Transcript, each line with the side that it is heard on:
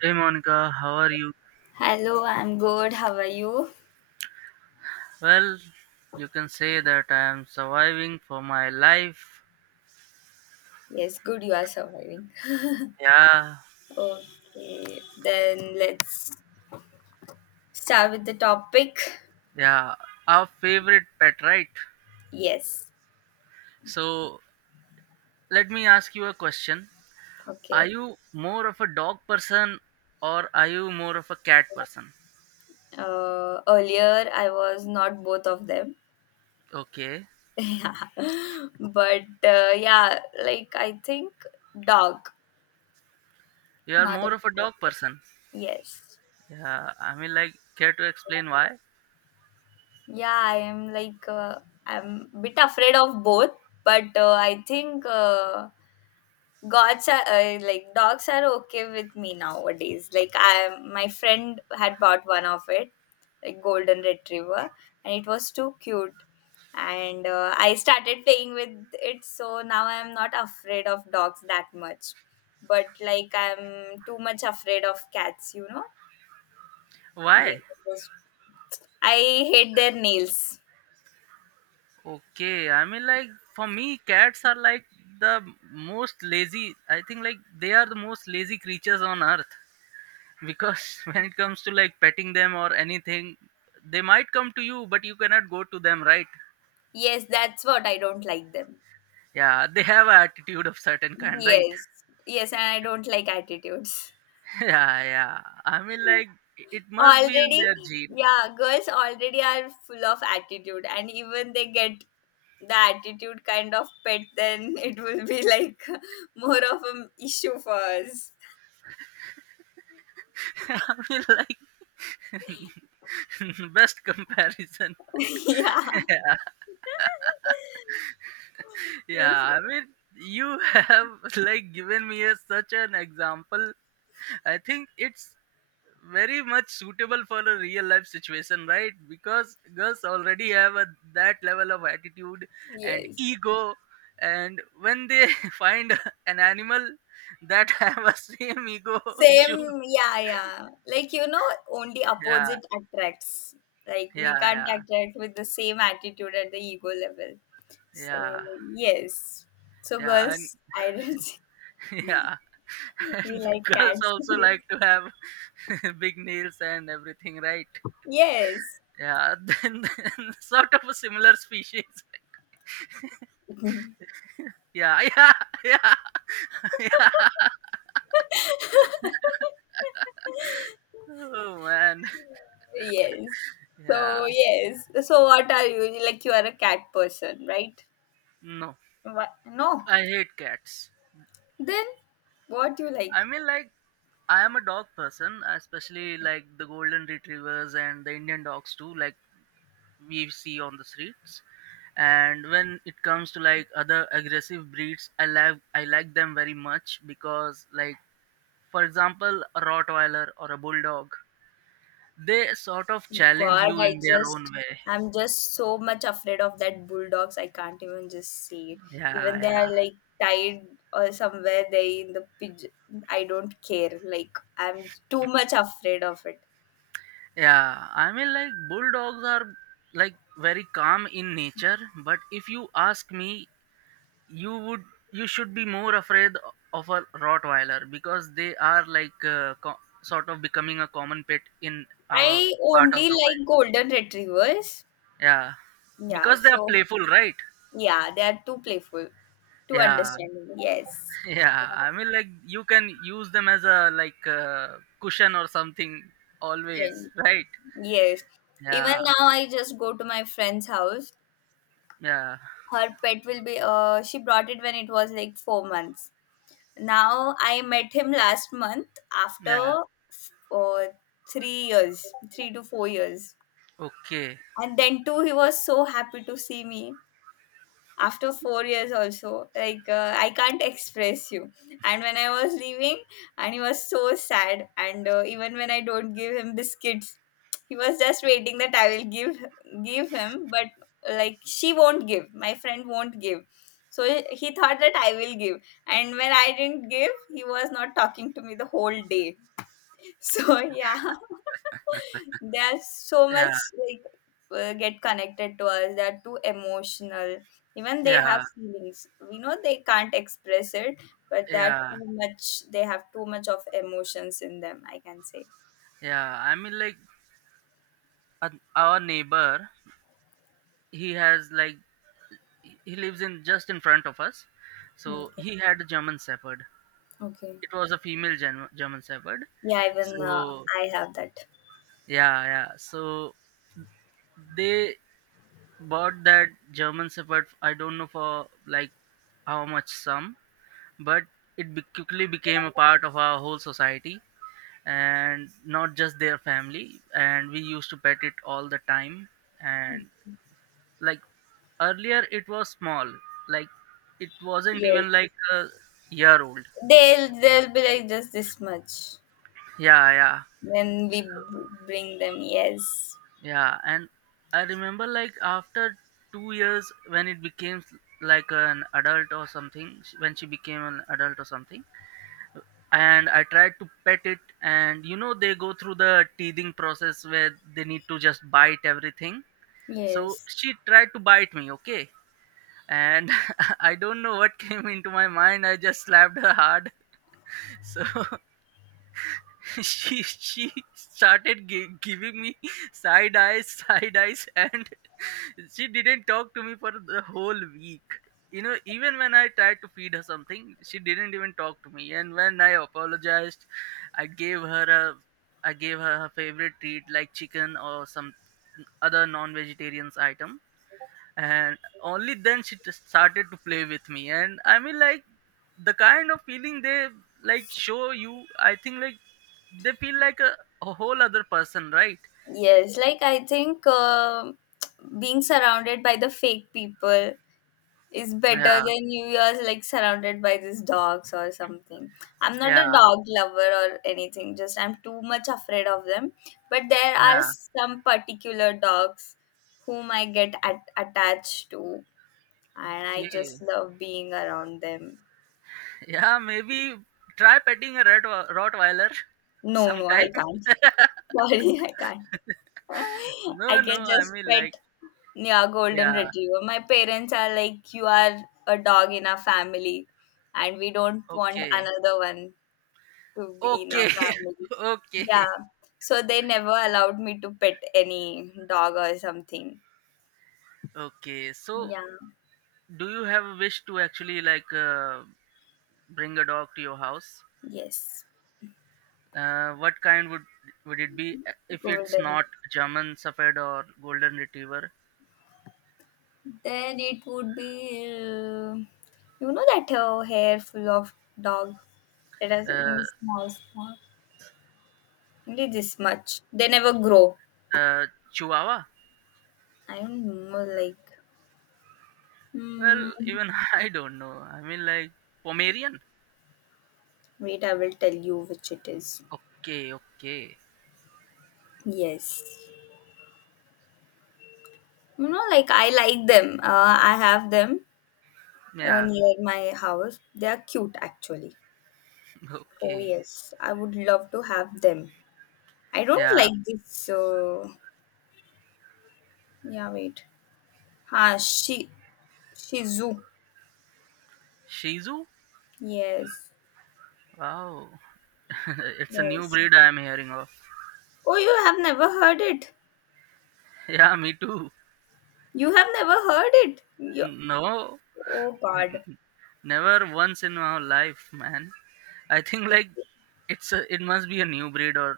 right: Hey Monica, how are you?
left: Hello, I'm good. How are you?
right: Well, you can say that I am surviving for my life.
left: Yes, good, you are surviving.
right: Yeah,
left: Okay, then let's start with the topic.
right: yeah, our favorite pet, right?
left: Yes,
right: So, let me ask you a question. Are
left: okay.
right: you more of a dog person or are you more of a cat person?
left: Earlier, I was not both of them.
right: Okay,
left: yeah, but uh, yeah, like I think dog,
right: you are
left: not a
right: more of a dog
left: cat.
right: person.
left: Yes.
right: Yeah, I mean, like, care to explain why?
left: Yeah, I am I'm bit afraid of both, but I think. Gods are like dogs are okay with me nowadays, like I my friend had bought one of it, like golden retriever, and it was too cute, and I started playing with it, so now I'm not afraid of dogs that much, but like I'm too much afraid of cats. They
right: Why?
left: just, I hate their nails.
right: Okay, I mean, like for me, cats are like the most lazy. I think like they are the most lazy creatures on earth because when it comes to like petting them or anything, they might come to you, but you cannot go to them, right?
left: Yes, that's what I don't like them.
right: Yeah, they have a attitude of certain kind, right?
left: Yes, yes, and I don't like attitudes.
right: Yeah, yeah. I mean, like it must be in
left: Already,
right: their gene.
left: yeah, girls already are full of attitude, and even they get the attitude kind of pet, then it will be like more of an issue for us.
right: I mean, like best comparison.
left: Yeah.
right: Yeah, I mean, you have like given me a, such an example. I think it's very much suitable for a real life situation, right? Because girls already have a, that level of attitude and
left: Yes.
right: ego, and when they find an animal that have a same ego issue,
left: Same, yeah, yeah. Like, you know, only
right: yeah,
left: opposite attracts. Like, we
right: yeah,
left: can't
right: yeah,
left: attract with the same attitude at the ego level. So,
right: yeah.
left: yes. So,
right: Yeah, and
left: girls, I don't
right: yeah,
left: We
right: and
left: like
right: girls
left: cats.
right: also like to have big nails and everything, right?
left: Yes.
right: Yeah, then, sort of a similar species. Yeah, yeah, yeah, yeah. Oh man.
left: Yes. So
right: Yeah,
left: yes. So what are you? Like you are a cat person, right?
right: no,
left: What? No.
right: I hate cats.
left: Then what you
right: I
left: like?
right: mean, like, I am a dog person, especially like the golden retrievers and the Indian dogs too, like we see on the streets. And when it comes to like other aggressive breeds, I like them very much because, like, for example, a Rottweiler or a Bulldog, they sort of challenge
left: God,
right: you in their own way.
left: I'm just so much afraid of that bulldogs. I can't even just see it.
right: Yeah,
left: Even they
right: yeah.
left: are like tied or somewhere they in the pigeon. I don't care. Like I'm too much afraid of it.
right: Yeah, I mean, like, bulldogs are like very calm in nature, but if you ask me, you would you should be more afraid of a Rottweiler because they are like sort of becoming a common pet in our
left: I
right: part of
left: only
right: the world.
left: like golden retrievers.
right: Yeah,
left: Yeah.
right: because they are
left: So
right: playful, right?
left: yeah, they are too playful, too
right: Yeah,
left: understanding. Yes.
right: yeah. I mean, like, you can use them as a like cushion or something always,
left: And
right: right?
left: yes. Even
right: Yeah,
left: now I just go to my friend's house.
right: yeah,
left: Her pet will be she brought it when it was like 4 months. Now I met him last month
right: yeah.
left: after uh, 3 years, 3 to 4 years.
right: Okay,
left: And then too he was so happy to see me. After 4 years also, like I can't express you, and when I was leaving, and he was so sad, and even when I don't give him biscuits, he was just waiting that I will give him, but like she won't give my friend won't give, so he thought that I will give, and when I didn't give, he was not talking to me the whole day. So yeah, they are so much
right: yeah,
left: like get connected to us. They are too emotional. Even they have
right: yeah.
left: feelings. We know they can't express it, but that
right: Yeah,
left: too much. They have too much of emotions in them, I can say.
right: yeah. I mean, like uh, our neighbor, he has like he lives in just in front of us. So
left: Okay.
right: he had a German Shepherd.
left: Okay.
right: It was a female German Shepherd.
left: Yeah. Even
right: So
left: I have that.
right: yeah, yeah. So they bought that German Shepherd. I don't know for like how much sum, but it quickly became a part of our whole society and not just their family. And we used to pet it all the time. And like earlier it was small, like it wasn't
left: Yes.
right: even like a year old.
left: They'll be like just this much
right: Yeah, yeah,
left: when we bring them. Yes.
right: yeah. And I remember like after 2 years when it became like an adult or something, when she became an adult or something, and I tried to pet it, and you know they go through the teething process where they need to just bite everything. So
left: Yes.
right: she tried to bite me, okay, and I don't know what came into my mind. I just slapped her hard. So she started giving me side eyes and she didn't talk to me for the whole week. You know, even when I tried to feed her something, she didn't even talk to me. And when I apologized, i gave her a I gave her her favorite treat like chicken or some other non vegetarian item, and only then she just started to play with me. And I mean, like the kind of feeling they like show you, I think like they feel like a whole other person, right?
left: Yes, like I think being surrounded by the fake people is better
right: Yeah,
left: than you are like surrounded by these dogs or something. I'm not a
right: yeah,
left: dog lover or anything, just I'm too much afraid of them. But there are
right: yeah,
left: some particular dogs whom I get attached to, and I
right: okay,
left: just love being around them.
right: yeah, maybe try petting a rat rottweiler
left: No, no, I
right: sometime.
left: can't. Sorry, I can't. I
right: No, no,
left: can
right: I
left: just
right: mean,
left: pet,
right: like
left: yeah, golden
right: yeah,
left: retriever. My parents are like, you are a dog in our family, and we don't want
right: okay,
left: another one to be in our
right: okay,
left: family.
right: okay,
left: Yeah. So they never allowed me to pet any dog or something.
right: okay so
left: Yeah.
right: do you have a wish to actually like bring a dog to your house
left: Yes.
right: What kind would it be if it's
left: Golden.
right: not German Shepherd or Golden Retriever?
left: Then it would be, you know, that hair full of dog that has
right: Uh,
left: only small, small, only this much. They never grow.
right: uh, Chihuahua?
left: I don't know, like,
right: Well,
left: hmm,
right: even I don't know. I mean, like Pomerian.
left: wait, I will tell you which it is.
right: Okay, okay,
left: Yes. You know, like I like them. I have them
right: yeah,
left: near my house. They are cute actually. Oh
right: okay,
left: yes, I would love to have them. I don't
right: yeah.
left: like this. Yeah, wait. Ha, she Shizu.
right: Shih Tzu?
left: Yes,
right: Wow, it's a new
left: yes.
right: breed I'm hearing of.
left: Oh, you have never heard it.
right: Yeah, me too.
left: You have never heard it. You,
right: No,
left: oh God.
right: never once in my life, man. I think like it's a, it must be a new breed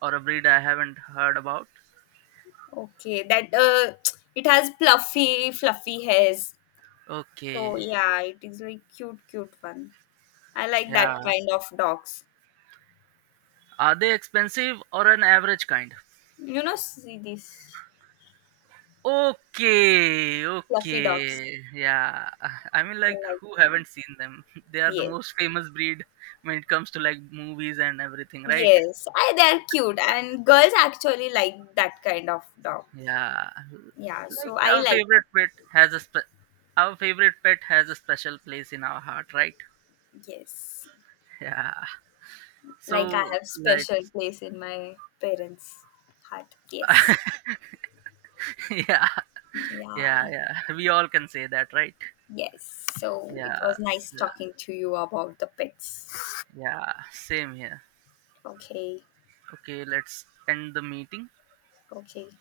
right: or a breed I haven't heard about.
left: Okay, that it has fluffy, fluffy hairs. So
right: Okay.
left: yeah, it is like cute, cute one. I like that
right: Yeah.
left: kind of dogs.
right: Are they expensive or an average kind?
left: You know, see these
right: Okay.
left: fluffy dogs.
right: Okay. Yeah. I mean, like,
left: Like
right: who
left: them.
right: haven't seen them? They are the
left: Yes.
right: most famous breed when it comes to like movies and everything, right?
left: Yes. I they're cute and girls actually like that kind of dog.
right: Yeah.
left: Yeah,
right: Like
left: so I
right: our
left: like them.
right: favorite pet has a our favorite pet has a special place in our heart, right?
left: Yes.
right: Yeah.
left: Like I
right: So
left: have
right: like,
left: special place in my parents' heart. Yes.
right: yeah, yeah,
left: Yeah.
right: yeah. We all can say that, right?
left: Yes. So it
right: Yeah.
left: was nice talking to you about the pets.
right: Yeah. Same here.
left: Okay.
right: Okay, let's end the meeting.
left: Okay.